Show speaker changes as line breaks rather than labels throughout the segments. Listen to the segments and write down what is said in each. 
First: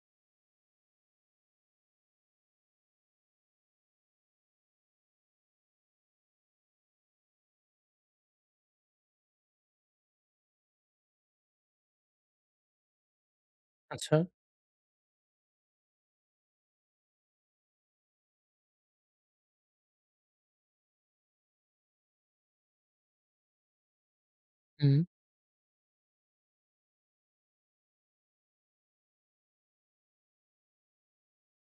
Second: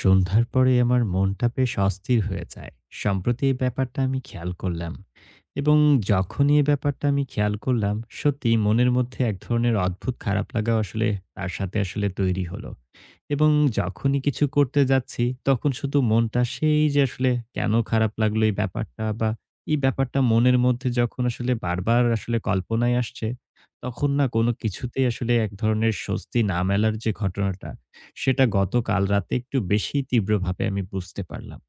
সন্ধ্যার পরে আমার মনটা বেশ অস্থির হয়ে যায়। সম্প্রতি এই ব্যাপারটা আমি খেয়াল করলাম এবং যখনই এই ব্যাপারটা আমি খেয়াল করলাম, সত্যিই মনের মধ্যে এক ধরনের অদ্ভুত খারাপ লাগা আসলে তার সাথে আসলে তৈরি হলো। এবং
আচ্ছা।
যখনই কিছু করতে যাচ্ছি, তখন শুধু মনটা সেই যে আসলে কেন খারাপ লাগলো এই ব্যাপারটা বা এই ব্যাপারটা মনের মধ্যে যখন আসলে বারবার আসলে কল্পনায় আসছে, তখন না কোনো
হুম,
কিছুতেই আসলে এক ধরনের স্বস্তি না মেলার যে ঘটনাটা, সেটা গতকাল রাতে একটু বেশিই তীব্রভাবে আমি বুঝতে পারলাম।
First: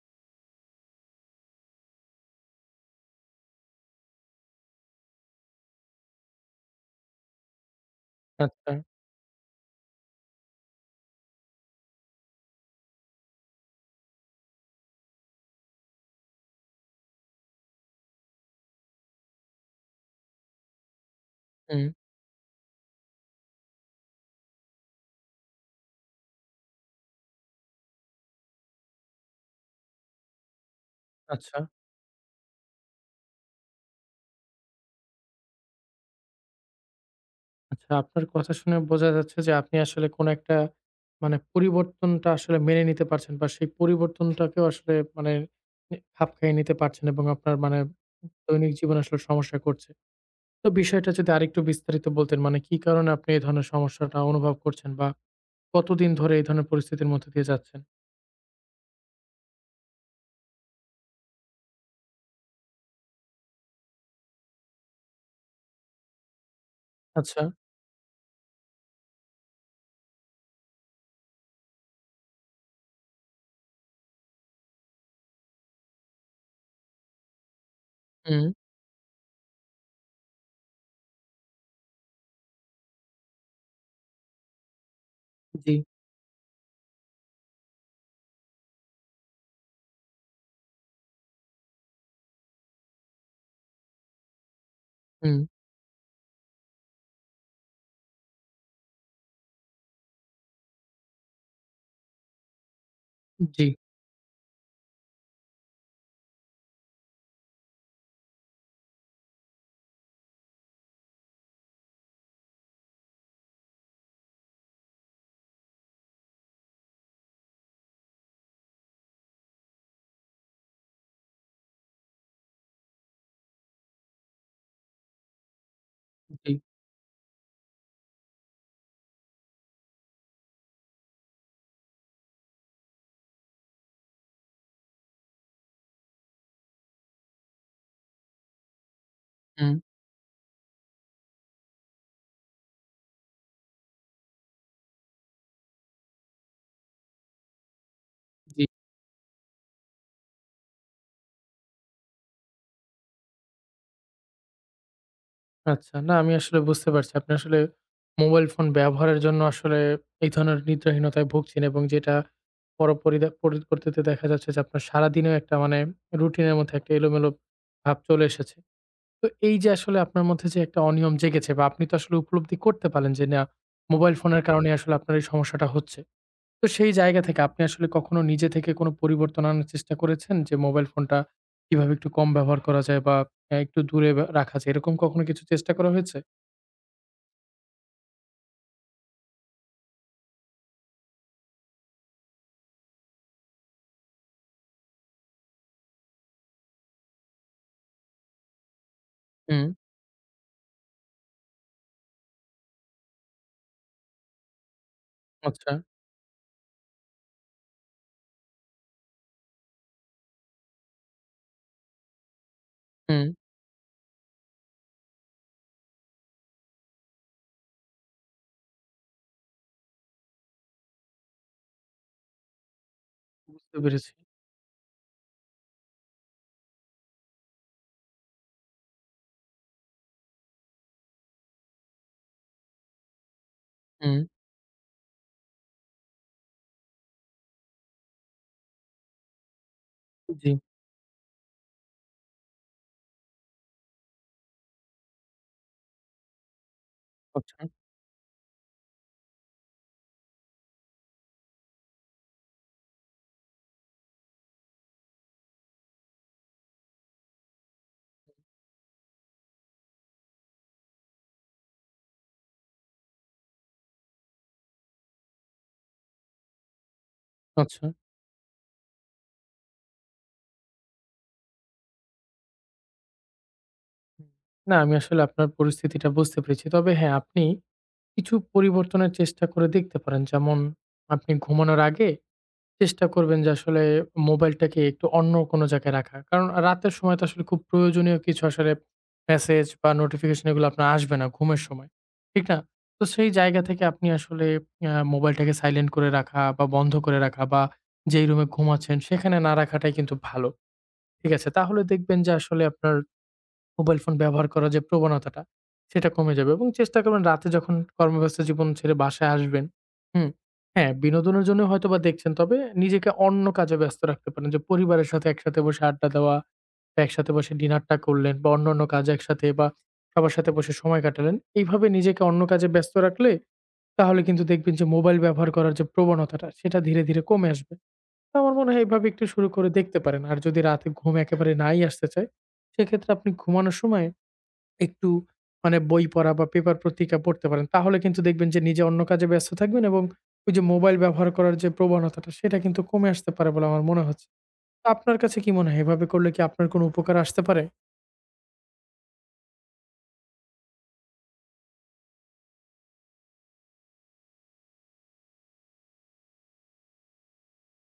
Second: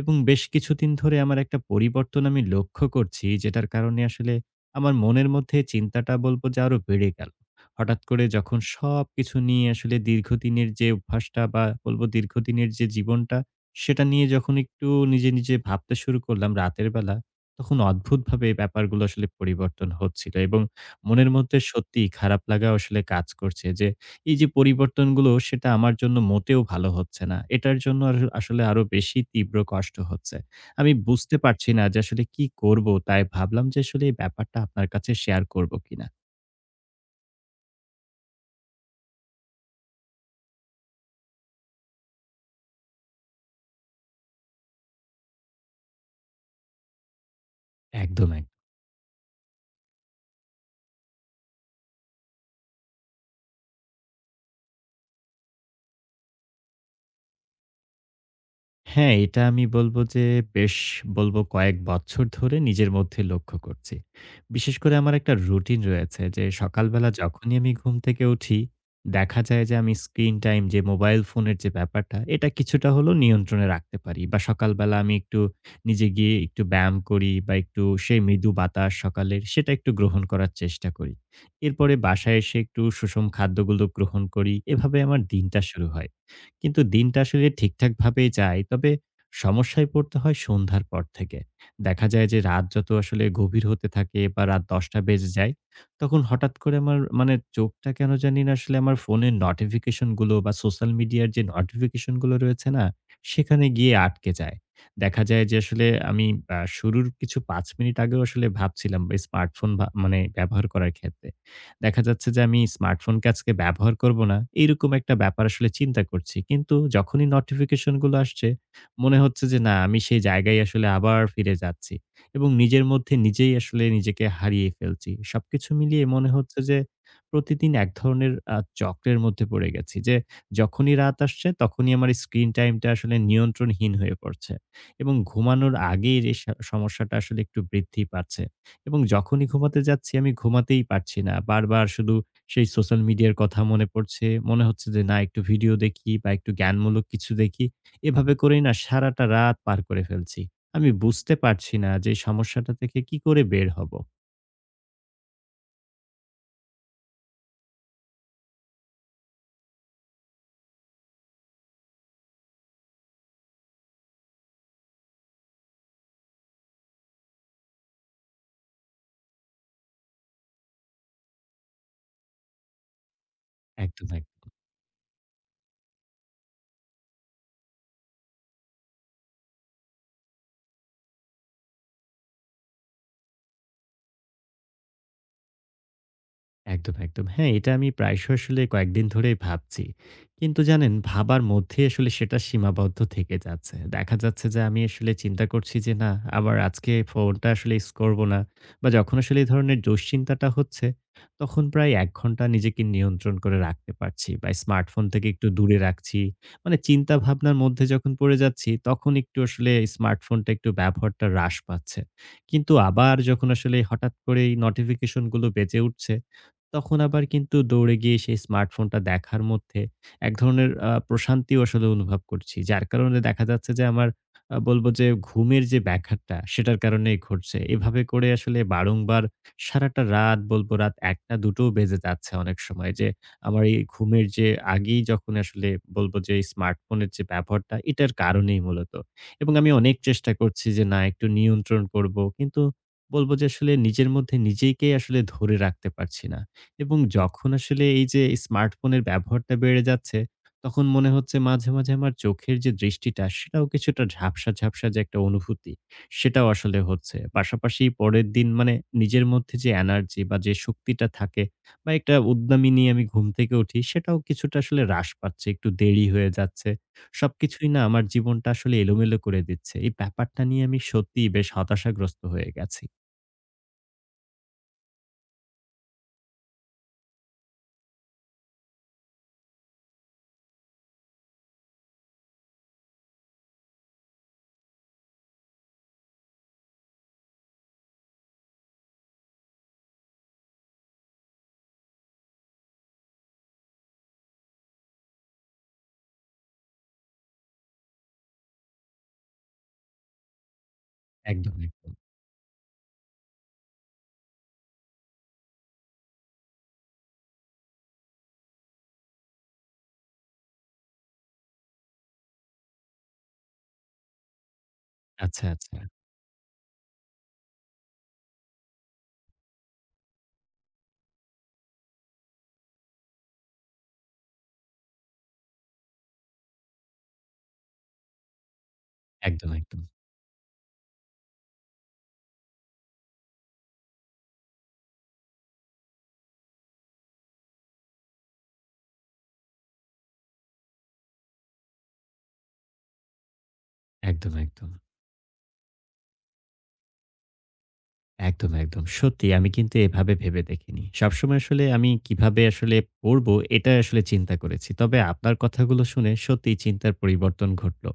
এবং বেশ কিছুদিন ধরে আমার একটা পরিবর্তন আমি লক্ষ্য করছি, যেটার কারণে আসলে আমার মনের মধ্যে চিন্তাটা বলব যে আরো বেড়ে গেল। হঠাৎ করে যখন
আচ্ছা,
সবকিছু নিয়ে আসলে দীর্ঘদিনের যে অভ্যাসটা বা বলব দীর্ঘদিনের যে জীবনটা, সেটা নিয়ে যখন একটু নিজে, নিজে ভাবতে শুরু করলাম রাতের বেলা, তখন অদ্ভুতভাবে এই ব্যাপারগুলো আসলে পরিবর্তন হচ্ছিল। এবং মনের মধ্যে
হুম,
সত্যিই খারাপ লাগা আসলে কাজ করছে যে এই যে পরিবর্তনগুলো সেটা আমার জন্য মোটেও ভালো হচ্ছে না। এটার জন্য আর আসলে আরো বেশি তীব্র কষ্ট হচ্ছে। আমি বুঝতে
আচ্ছা,
পারছি না যে আসলে কি করব? তাই ভাবলাম যে আসলে এই ব্যাপারটা আপনার কাছে শেয়ার করব কিনা?
আচ্ছা। আপনার কথা শুনে বোঝা যাচ্ছে যে আপনি আসলে কোন একটা মানে পরিবর্তনটা আসলে মেনে নিতে পারছেন বা সেই পরিবর্তনটাকেও আসলে মানে খাপ খাইয়ে নিতে পারছেন এবং আপনার মানে
একদম, একদম।
দৈনিক জীবনে আসলে সমস্যা করছে। তো বিষয়টা যদি আরেকটু বিস্তারিত বলতেন, মানে কি কারণে আপনি এই ধরনের সমস্যাটা অনুভব করছেন বা কতদিন ধরে এই ধরনের পরিস্থিতির মধ্যে দিয়ে যাচ্ছেন?
হ্যাঁ, এটা আমি বলব যে বেশ বলব কয়েক বছর ধরে নিজের মধ্যে লক্ষ্য করছি। বিশেষ করে আমার একটা রুটিন রয়েছে যে সকালবেলা জি।
আচ্ছা,
যখনই আমি ঘুম থেকে উঠি, দেখা যায় যে আমি স্ক্রিন টাইম যে মোবাইল ফোনের যে ব্যাপারটা, এটা কিছুটা হলেও নিয়ন্ত্রণে রাখতে পারি। বা সকালবেলা আমি একটু নিজে গিয়ে একটু ব্যায়াম করি বা একটু সেই
হুম,
মৃদু বাতাস সকালের সেটা একটু গ্রহণ করার চেষ্টা করি। এরপরে বাসায় এসে একটু সুষম খাদ্যগুলো গ্রহণ করি। এভাবে আমার দিনটা
জি,
শুরু হয়। কিন্তু দিনটা আসলে ঠিকঠাকভাবেই যায়। তবে সমস্যায় পড়তে হয় সন্ধ্যার পর থেকে। দেখা যায় যে রাত যত আসলে গভীর হতে থাকে বা রাত ১০টা বেজে
হুম,
যায়, তখন হঠাৎ করে আমার মানে চোখটা কেন জানি না আসলে আমার ফোনের নোটিফিকেশন গুলো বা সোশ্যাল মিডিয়ার যে নোটিফিকেশন গুলো রয়েছে না,
জি,
সেখানে গিয়ে আটকে যায়। দেখা যায় যে আসলে আমি শুরুর কিছু ৫ মিনিট আগেও আসলে ভাবছিলাম স্মার্টফোন মানে ব্যবহার করার ক্ষেত্রে। দেখা যাচ্ছে যে আমি স্মার্টফোনকে আজকে ব্যবহার করব না। এইরকম একটা ব্যাপার আসলে চিন্তা করছি। কিন্তু যখনই নোটিফিকেশন গুলো আসছে মনে হচ্ছে যে না আমি সেই জায়গায় আসলে আবার ফিরে যাচ্ছি। এবং নিজের মধ্যে নিজেই আসলে নিজেকে হারিয়ে ফেলছি। সবকিছু মিলিয়ে মনে
জি,
হচ্ছে যে প্রতিদিন এক ধরনের চক্রের মধ্যে পড়ে গেছি যে যখনই রাত আসছে তখনই আমার স্ক্রিন টাইমটা আসলে নিয়ন্ত্রণহীন হয়ে পড়ছে। এবং ঘুমানোর আগের এই সমস্যাটা আসলে একটু বৃদ্ধি পাচ্ছে। এবং যখনই
হুম,
ঘুমাতে যাচ্ছি আমি ঘুমাতেই পারছি না। বারবার শুধু সেই সোশ্যাল মিডিয়ার কথা মনে পড়ছে। মনে হচ্ছে যে না একটু ভিডিও দেখি বা একটু জ্ঞানমূলক কিছু দেখি। এভাবে করেই
জি।
না সারাটা রাত পার করে ফেলছি। আমি বুঝতে পারছি না যে সমস্যাটা থেকে কি করে বের হব?
আচ্ছা। না, আমি আসলে বুঝতে পারছি। আপনি আসলে মোবাইল ফোন ব্যবহারের জন্য আসলে এই ধরনের নিদ্রাহীনতায় ভুগছেন এবং যেটা পরিবর্তিতে দেখা যাচ্ছে যে আপনার সারাদিনেও একটা মানে রুটিনের মধ্যে একটা এলোমেলো ভাব চলে এসেছে। তো এই যে আসলে আপনার মধ্যে যে একটা অনিয়ম জেগেছে বা আপনি তো আসলে উপলব্ধি করতে পারলেন যে না,
একদম,
মোবাইল
একদম।
ফোনের কারণেই আসলে আপনার এই সমস্যাটা হচ্ছে। তো সেই জায়গা থেকে আপনি আসলে কখনো নিজে থেকে কোনো পরিবর্তন আনার চেষ্টা করেছেন? যে মোবাইল ফোনটা কিভাবে একটু কম ব্যবহার করা যায় বা একটু দূরে বা রাখা যায়, এরকম কখনো কিছু চেষ্টা করা হয়েছে?
একদম, একদম। হ্যাঁ, এটা আমি প্রায়শই আসলে কয়েকদিন ধরেই ভাবছি। কিন্তু জানেন ভাবার মধ্যেই আসলে সেটা সীমাবদ্ধ থেকে যাচ্ছে। দেখা যাচ্ছে যে আমি আসলে চিন্তা করছি যে না আবার আজকে ফোনটা আসলে ইউজ করব না বা যখন আসলে এই
হুম,
ধরনের দুশ্চিন্তাটা হচ্ছে তখন প্রায় ১ ঘন্টা নিজেকে নিয়ন্ত্রণ করে রাখতে পারছি বা স্মার্টফোন থেকে একটু
আচ্ছা।
দূরে রাখছি। মানে চিন্তা ভাবনার মধ্যে যখন পড়ে যাচ্ছি তখন একটু আসলে স্মার্টফোনটা একটু ব্যবহারটা হ্রাস পাচ্ছে। কিন্তু আবার
হুম,
যখন আসলে হঠাৎ করেই নোটিফিকেশন গুলো বেজে উঠছে তখন আবার কিন্তু দৌড়ে গিয়ে সেই স্মার্টফোনটা দেখার মধ্যে এক ধরনের প্রশান্তিও আসলে অনুভব করছি। যার কারণে দেখা যাচ্ছে
বুঝতে
যে আমার
পেরেছি।
বলব যে ঘুমের যে ব্যাঘাতটা সেটার কারণেই ঘটছে। এভাবে করে আসলে বারংবার সারাটা রাত বলব রাত ১ঃ০০-২ঃ০০ বেজে যাচ্ছে অনেক সময় যে আমার এই
হুম,
ঘুমের যে আগেই যখন আসলে বলব যে এই স্মার্টফোনের যে ব্যবহারটা এটার কারণেই মূলত। এবং আমি অনেক চেষ্টা
জি,
করছি যে না একটু নিয়ন্ত্রণ করব। কিন্তু বলব যে আসলে নিজের মধ্যে নিজেকেই আসলে ধরে রাখতে পারছি না। এবং যখন
আচ্ছা,
আসলে এই যে স্মার্টফোনের ব্যবহারটা বেড়ে যাচ্ছে, তখন মনে হচ্ছে মাঝে, মাঝে আমার চোখের যে দৃষ্টিটা সেটাও কিছুটা ঝাপসা, ঝাপসা যে একটা অনুভূতি সেটাও আসলে হচ্ছে। পাশাপাশি পরের দিন মানে নিজের মধ্যে যে এনার্জি বা যে শক্তিটা থাকে বা একটা উদ্যমী নিয়ে আমি ঘুম থেকে উঠি সেটাও কিছুটা আসলে হ্রাস পাচ্ছে। একটু দেরি হয়ে যাচ্ছে। সবকিছুই না
আচ্ছা।
আমার জীবনটা আসলে এলোমেলো করে দিচ্ছে। এই ব্যাপারটা নিয়ে আমি সত্যিই বেশ হতাশাগ্রস্ত হয়ে গেছি।
হুম। না, আমি আসলে আপনার পরিস্থিতিটা বুঝতে পেরেছি। তবে হ্যাঁ, আপনি কিছু পরিবর্তনের চেষ্টা করে দেখতে পারেন। যেমন, আপনি ঘুমানোর আগে চেষ্টা করবেন যে আসলে মোবাইলটাকে একটু অন্য কোনো জায়গায় রাখা। কারণ রাতের সময় তো আসলে খুব প্রয়োজনীয় কিছু, আসলে মেসেজ বা নোটিফিকেশন এগুলো আপনার আসবে না ঘুমের সময়। ঠিক না? তো সেই জায়গা থেকে আপনি আসলে মোবাইলটাকে সাইলেন্ট করে রাখা বা বন্ধ করে রাখা বা যেই রুমে ঘুমাচ্ছেন সেখানে না রাখাটাই কিন্তু ভালো। ঠিক আছে?
একদম,
তাহলে
একদম।
দেখবেন যে আসলে আপনার মোবাইল ফোন ব্যবহার করার যে প্রবণতাটা, সেটা কমে যাবে এবং চেষ্টা করবেন রাতে যখন কর্মব্যস্ত জীবন ছেড়ে বাসায় আসবেন। হুম? হ্যাঁ, বিনোদনের জন্য হয়তোবা দেখছেন। তবে নিজেকে অন্য কাজে ব্যস্ত রাখতে পারেন। যে পরিবারের সাথে
আচ্ছা,
একসাথে
আচ্ছা।
বসে আড্ডা দেওয়া, বা একসাথে বসে ডিনারটা করলেন বা অন্যান্য কাজ একসাথে, বা সবার সাথে বসে সময় কাটালেন। এইভাবে নিজেকে অন্য কাজে ব্যস্ত রাখলে তাহলে কিন্তু দেখবেন যে মোবাইল ব্যবহার করার যে প্রবণতাটা, সেটা ধীরে, ধীরে কমে আসবে। তো আমার মনে হয় এভাবে একটু শুরু
একদম,
করে
একদম।
দেখতে পারেন। আর যদি রাতে ঘুম একেবারে নাই আসতে চায়, সেক্ষেত্রে আপনি ঘুমানোর সময় একটু মানে বই পড়া বা পেপার পত্রিকা পড়তে পারেন। তাহলে কিন্তু দেখবেন যে নিজে অন্য কাজে ব্যস্ত থাকবেন এবং ওই যে মোবাইল ব্যবহার করার যে প্রবণতাটা, সেটা কিন্তু কমে আসতে পারে বলে আমার মনে হচ্ছে।
একদম, একদম।
তো আপনার কাছে কি মনে হয় এভাবে করলে কি আপনার কোনো উপকার আসতে পারে?
একদম, একদম। সত্যি আমি কিন্তু এভাবে ভেবে দেখিনি। সবসময় আসলে আমি কিভাবে আসলে পড়বো এটা আসলে চিন্তা করেছি। তবে আপনার কথাগুলো শুনে সত্যিই চিন্তার পরিবর্তন ঘটলো।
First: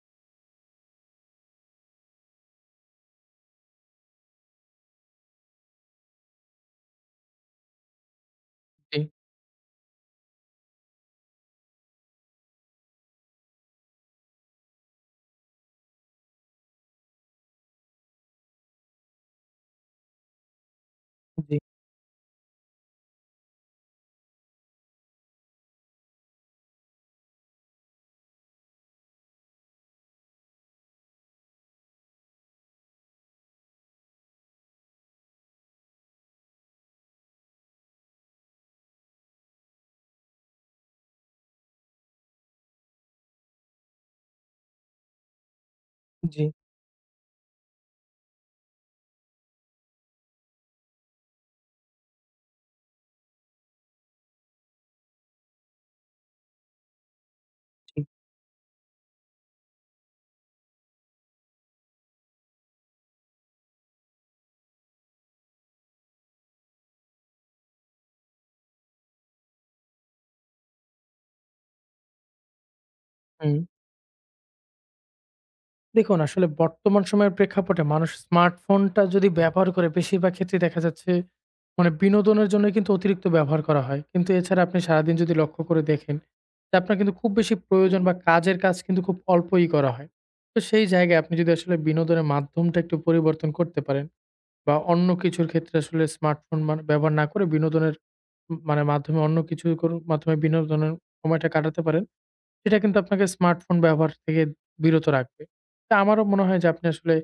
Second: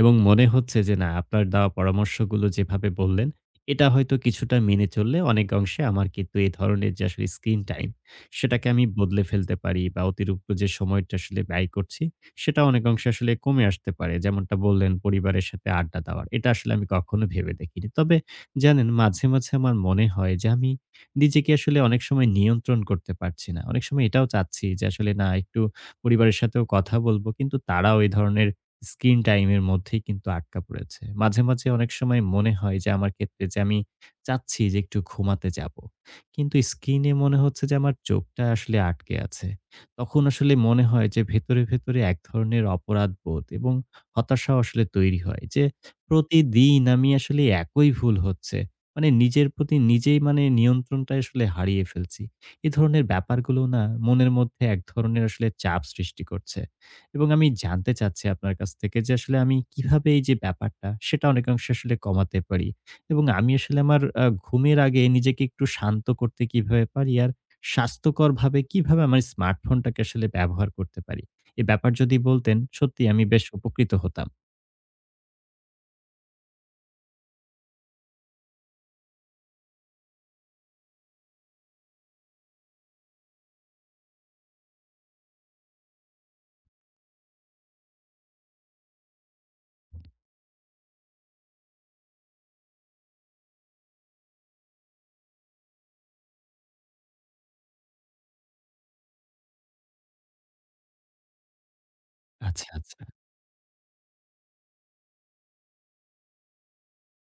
এবং মনে হচ্ছে যে না আপনার দেওয়া পরামর্শগুলো যেভাবে বললেন, এটা হয়তো কিছুটা মেনে চললে অনেক অংশে আমার কিন্তু এ ধরনের যে আসলে স্ক্রিন টাইম সেটাকে আমি
জি,
বদলে ফেলতে পারি বা অতিরিক্ত যে সময়টা আসলে ব্যয় করছি সেটা অনেক অংশে আসলে কমে আসতে পারে। যেমনটা বললেন পরিবারের সাথে আড্ডা দেওয়ার। এটা আসলে আমি কখনো ভেবে দেখিনি। তবে জানেন মাঝে, মাঝে আমার মনে হয় যে আমি নিজেকে
জি,
আসলে অনেক সময় নিয়ন্ত্রণ করতে পারছি না। অনেক সময় এটাও চাচ্ছি যে আসলে না একটু পরিবারের সাথেও কথা বলবো। কিন্তু তারাও এই ধরনের স্ক্রিন টাইম এর মধ্যেই কিন্তু আটকা পড়েছে। মাঝে, মাঝে অনেক সময় মনে হয় যে আমার ক্ষেত্রে যে আমি চাচ্ছি যে একটু ঘুমাতে যাবো। কিন্তু স্ক্রিনে মনে হচ্ছে যে আমার চোখটা আসলে আটকে আছে। তখন আসলে মনে হয় যে ভেতরে, ভেতরে এক ধরনের অপরাধবোধ এবং হতাশাও আসলে তৈরি হয় যে
জি,
প্রতিদিন আমি আসলে একই ভুল হচ্ছে। মানে নিজের প্রতি নিজেই মানে নিয়ন্ত্রণটা আসলে হারিয়ে ফেলছি। এ ধরনের ব্যাপারগুলো না মনের মধ্যে এক ধরনের আসলে চাপ সৃষ্টি করছে। এবং আমি জানতে
জি।
চাচ্ছি আপনার কাছ থেকে যে আসলে আমি কিভাবে এই যে ব্যাপারটা সেটা অনেকাংশে আসলে কমাতে পারি? এবং আমি আসলে আমার ঘুমের আগে নিজেকে একটু শান্ত করতে কিভাবে পারি? আর স্বাস্থ্যকরভাবে কিভাবে আমার স্মার্টফোনটাকে আসলে ব্যবহার করতে পারি? এ ব্যাপার যদি বলতেন সত্যিই আমি বেশ
হুম।
উপকৃত হতাম।
দেখুন, আসলে বর্তমান সময়ের প্রেক্ষাপটে মানুষ স্মার্টফোনটা যদি ব্যবহার করে, বেশিরভাগ ক্ষেত্রেই দেখা যাচ্ছে মানে বিনোদনের জন্য কিন্তু অতিরিক্ত ব্যবহার করা হয়। কিন্তু এছাড়া আপনি সারাদিন যদি লক্ষ্য করে দেখেন যে আপনার কিন্তু খুব বেশি প্রয়োজন বা কাজের কাজ কিন্তু খুব অল্পই করা হয়। তো সেই জায়গায় আপনি যদি আসলে বিনোদনের মাধ্যমটা একটু পরিবর্তন করতে পারেন বা অন্য কিছুর ক্ষেত্রে আসলে স্মার্টফোন ব্যবহার না করে বিনোদনের মানে মাধ্যমে, অন্য কিছুর কোনো মাধ্যমে বিনোদনের সময়টা কাটাতে পারেন।
আচ্ছা,
সেটা কিন্তু
আচ্ছা।
আপনাকে স্মার্টফোন ব্যবহার থেকে বিরত রাখবে। তা আমারও মনে হয় যে আপনি আসলে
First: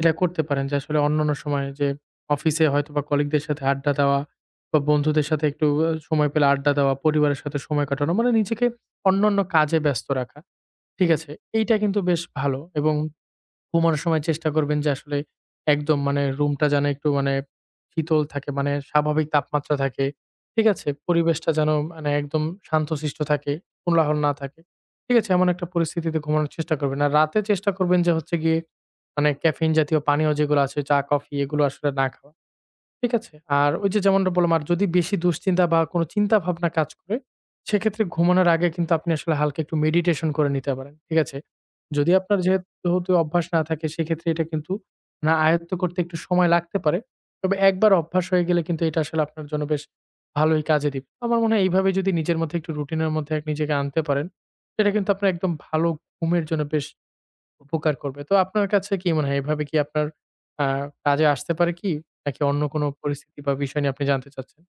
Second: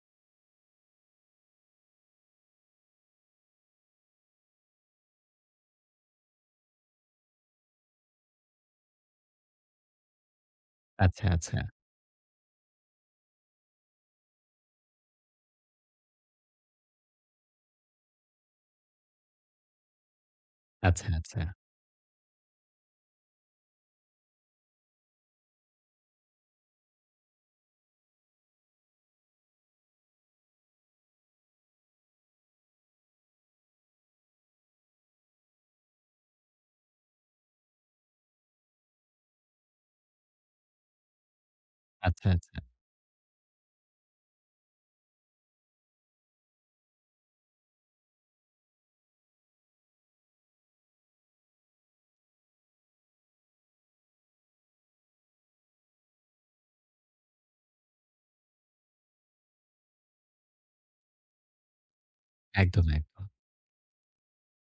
এটা করতে পারেন যে আসলে অন্যান্য সময়ে, যে অফিসে হয়তোবা কলিগদের সাথে আড্ডা দেওয়া বা বন্ধুদের সাথে একটু সময় পেলে আড্ডা দেওয়া, পরিবারের সাথে সময় কাটানো, মানে নিজেকে অন্যান্য কাজে ব্যস্ত রাখা। ঠিক
আচ্ছা,
আছে?
আচ্ছা,
এইটা কিন্তু বেশ ভালো। এবং ঘুমানোর সময় চেষ্টা করবেন যে আসলে একদম, মানে রুমটা যেন একটু মানে শীতল থাকে, মানে স্বাভাবিক তাপমাত্রা থাকে। ঠিক আছে?
আচ্ছা, আচ্ছা,
পরিবেশটা যেন মানে একদম শান্তশিষ্ট থাকে, কোলাহল না থাকে। ঠিক আছে? এমন একটা পরিস্থিতিতে ঘুমানোর চেষ্টা করবেন। আর রাতে চেষ্টা করবেন যে হচ্ছে গিয়ে মানে ক্যাফেইন জাতীয় পানীয় যেগুলো আছে চা, কফি, এগুলো আসলে না খাওয়া। ঠিক আছে? আর ওই যে যেমনটা বললাম, আর যদি বেশি দুশ্চিন্তা বা কোনো চিন্তা ভাবনা কাজ করে, সেক্ষেত্রে ঘুমানোর আগে কিন্তু আপনি আসলে হালকা একটু মেডিটেশন করে নিতে পারেন। ঠিক আছে? যদি
আচ্ছা,
আপনার
আচ্ছা।
যেহেতু অভ্যাস না থাকে, সেক্ষেত্রে এটা কিন্তু না আয়ত্ত করতে একটু সময় লাগতে পারে। তবে একবার অভ্যাস হয়ে গেলে কিন্তু এটা আসলে আপনার জন্য বেশ ভালোই কাজে দিবে। আমার মনে হয় এইভাবে যদি নিজের মধ্যে একটু রুটিনের মধ্যে এক নিজেকে আনতে পারেন, সেটা কিন্তু আপনার একদম ভালো ঘুমের জন্য বেশ উপকার করবে। তো আপনার কাছে কি মনে হয় এভাবে কি আপনার আ কাজে আসতে পারে কি? নাকি অন্য কোনো
একদম, একদম।
পরিস্থিতি বা বিষয় নিয়ে আপনি জানতে চাচ্ছেন?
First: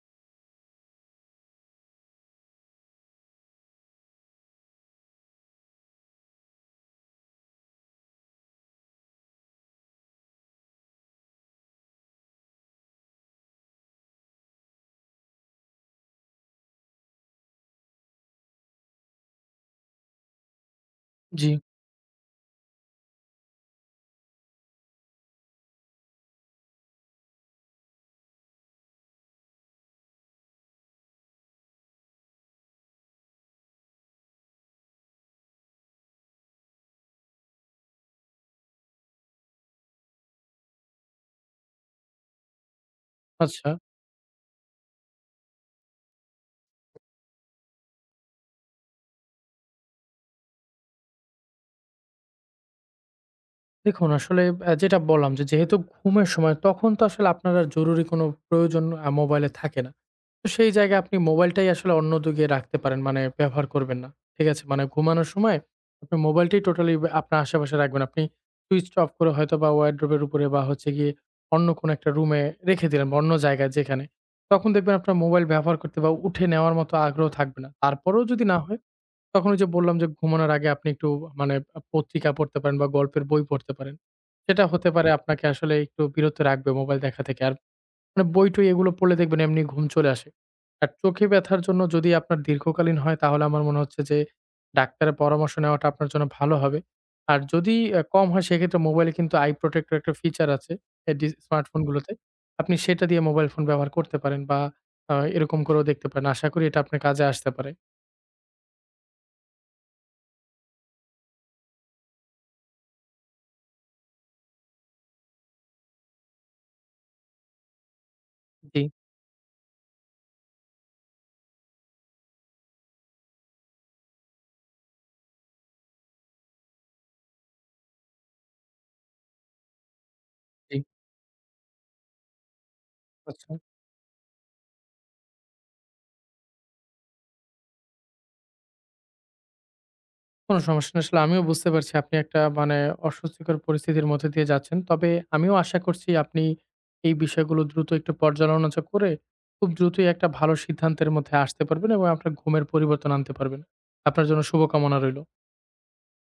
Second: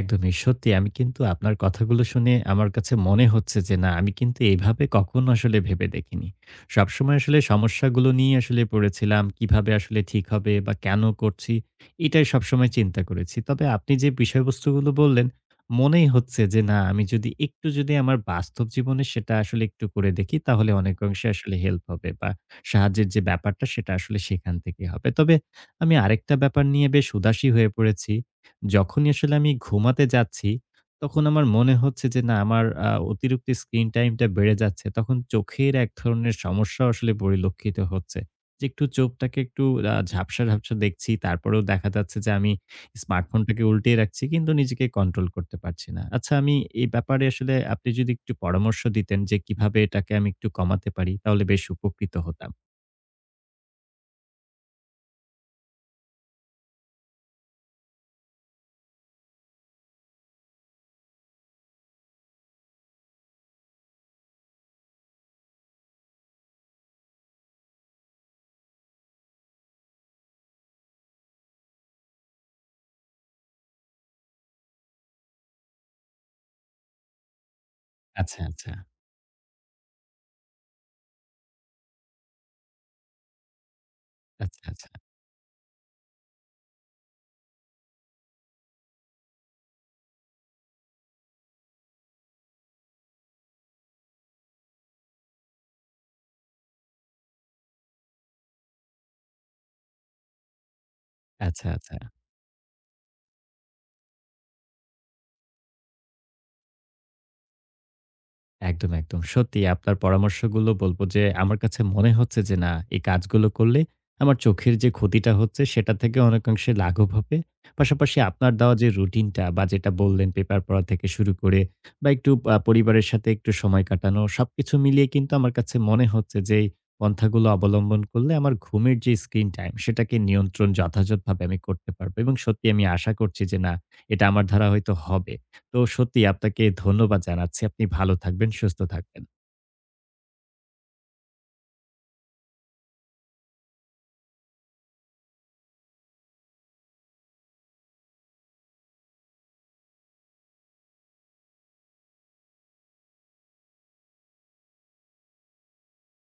একদমই সত্যি আমি কিন্তু আপনার কথাগুলো শুনে আমার কাছে মনে হচ্ছে যে না আমি কিন্তু এইভাবে কখনো আসলে ভেবে দেখিনি। সবসময় আসলে সমস্যাগুলো নিয়ে আসলে পড়েছিলাম কিভাবে আসলে ঠিক হবে বা কেন করছি এটাই সবসময় চিন্তা করেছি। তবে আপনি যে বিষয়বস্তুগুলো বললেন মনেই হচ্ছে যে না আমি যদি একটু যদি আমার বাস্তব জীবনে সেটা আসলে একটু করে দেখি তাহলে অনেক অংশে
জি,
আসলে হেল্প হবে বা সাহায্যের যে ব্যাপারটা সেটা আসলে সেখান থেকে হবে। তবে আমি আরেকটা ব্যাপার নিয়ে বেশ উদাসী হয়ে পড়েছি। যখনই আসলে আমি ঘুমাতে যাচ্ছি, তখন আমার মনে হচ্ছে যে না আমার অতিরিক্ত স্ক্রিন টাইমটা বেড়ে যাচ্ছে। তখন চোখের এক ধরনের সমস্যা আসলে পরিলক্ষিত হচ্ছে। যে একটু চোখটাকে একটু ঝাপসা, ঝাপসা দেখছি। তারপরেও দেখা যাচ্ছে যে আমি স্মার্টফোনটাকে
আচ্ছা।
উল্টিয়ে রাখছি কিন্তু নিজেকে কন্ট্রোল করতে পারছি না। আচ্ছা আমি এই ব্যাপারে আসলে আপনি যদি একটু পরামর্শ দিতেন যে কিভাবে এটাকে আমি একটু কমাতে পারি তাহলে বেশ উপকৃত হতাম।
দেখুন, আসলে যেটা বললাম যে যেহেতু ঘুমের সময় তখন তো আসলে আপনার আর জরুরি কোনো প্রয়োজন মোবাইলে থাকে না। তো সেই জায়গায় আপনি মোবাইলটাই আসলে অন্যদিকে রাখতে পারেন, মানে ব্যবহার করবেন না। ঠিক আছে? মানে ঘুমানোর সময় আপনি মোবাইলটাই টোটালি আপনার আশেপাশে রাখবেন। আপনি সুইচটা অফ করে হয়তোবা ওয়ারড্রোবের উপরে বা হচ্ছে গিয়ে অন্য কোনো একটা রুমে রেখে দিলেন বা অন্য জায়গায় যেখানে। তখন দেখবেন আপনার মোবাইল ব্যবহার করতে বা উঠে নেওয়ার মতো আগ্রহ থাকবে না। তারপরেও
আচ্ছা,
যদি না
আচ্ছা।
হয়, তখন ওই যে বললাম যে ঘুমানোর আগে আপনি একটু মানে পত্রিকা পড়তে পারেন বা গল্পের বই পড়তে পারেন।
আচ্ছা,
সেটা হতে
আচ্ছা।
পারে আপনাকে আসলে একটু বিরত রাখবে মোবাইল দেখা থেকে। আর মানে বই-টই এগুলো পড়লে দেখবেন এমনি ঘুম চলে আসে। আর চোখে ব্যথার জন্য যদি আপনার দীর্ঘকালীন হয় তাহলে আমার মনে হচ্ছে যে ডাক্তারের পরামর্শ নেওয়াটা আপনার জন্য ভালো হবে। আর যদি কম হয়, সেক্ষেত্রে মোবাইলে কিন্তু আই প্রোটেক্টর একটা ফিচার আছে এ ডি
আচ্ছা, আচ্ছা।
স্মার্টফোনগুলোতে। আপনি সেটা দিয়ে মোবাইল ফোন ব্যবহার করতে পারেন বা এরকম করেও দেখতে পারেন। আশা করি এটা আপনার কাজে আসতে পারে।
একদম, একদম। সত্যি আপনার পরামর্শগুলো বলব যে আমার কাছে মনে হচ্ছে যে না এই কাজগুলো করলে আমার চোখের যে ক্ষতিটা হচ্ছে সেটা থেকে অনেকাংশে লাঘব হবে। পাশাপাশি আপনার দেওয়া
জি,
যে রুটিনটা বা যেটা বললেন পেপার পড়া থেকে শুরু করে বা একটু পরিবারের সাথে একটু সময় কাটানো সবকিছু মিলিয়ে কিন্তু আমার কাছে মনে হচ্ছে যে এই পন্থাগুলো অবলম্বন করলে আমার ঘুমের যে স্ক্রিন টাইম সেটাকে নিয়ন্ত্রণ
জি।
যথাযথভাবে আমি করতে পারবো। এবং সত্যি আমি আশা করছি
আচ্ছা।
যে না এটা আমার দ্বারা হয়তো হবে। তো সত্যি আপনাকে ধন্যবাদ জানাচ্ছি। আপনি ভালো থাকবেন, সুস্থ থাকবেন।
কোন সমস্যা না। আসলে আমিও বুঝতে পারছি আপনি একটা মানে অস্বস্তিকর পরিস্থিতির মধ্যে দিয়ে যাচ্ছেন। তবে আমিও আশা করছি আপনি এই বিষয়গুলো দ্রুত একটু পর্যালোচনা করে খুব দ্রুতই একটা ভালো সিদ্ধান্তের মধ্যে আসতে পারবেন এবং আপনার ঘুমের পরিবর্তন আনতে পারবেন। আপনার জন্য শুভকামনা রইল।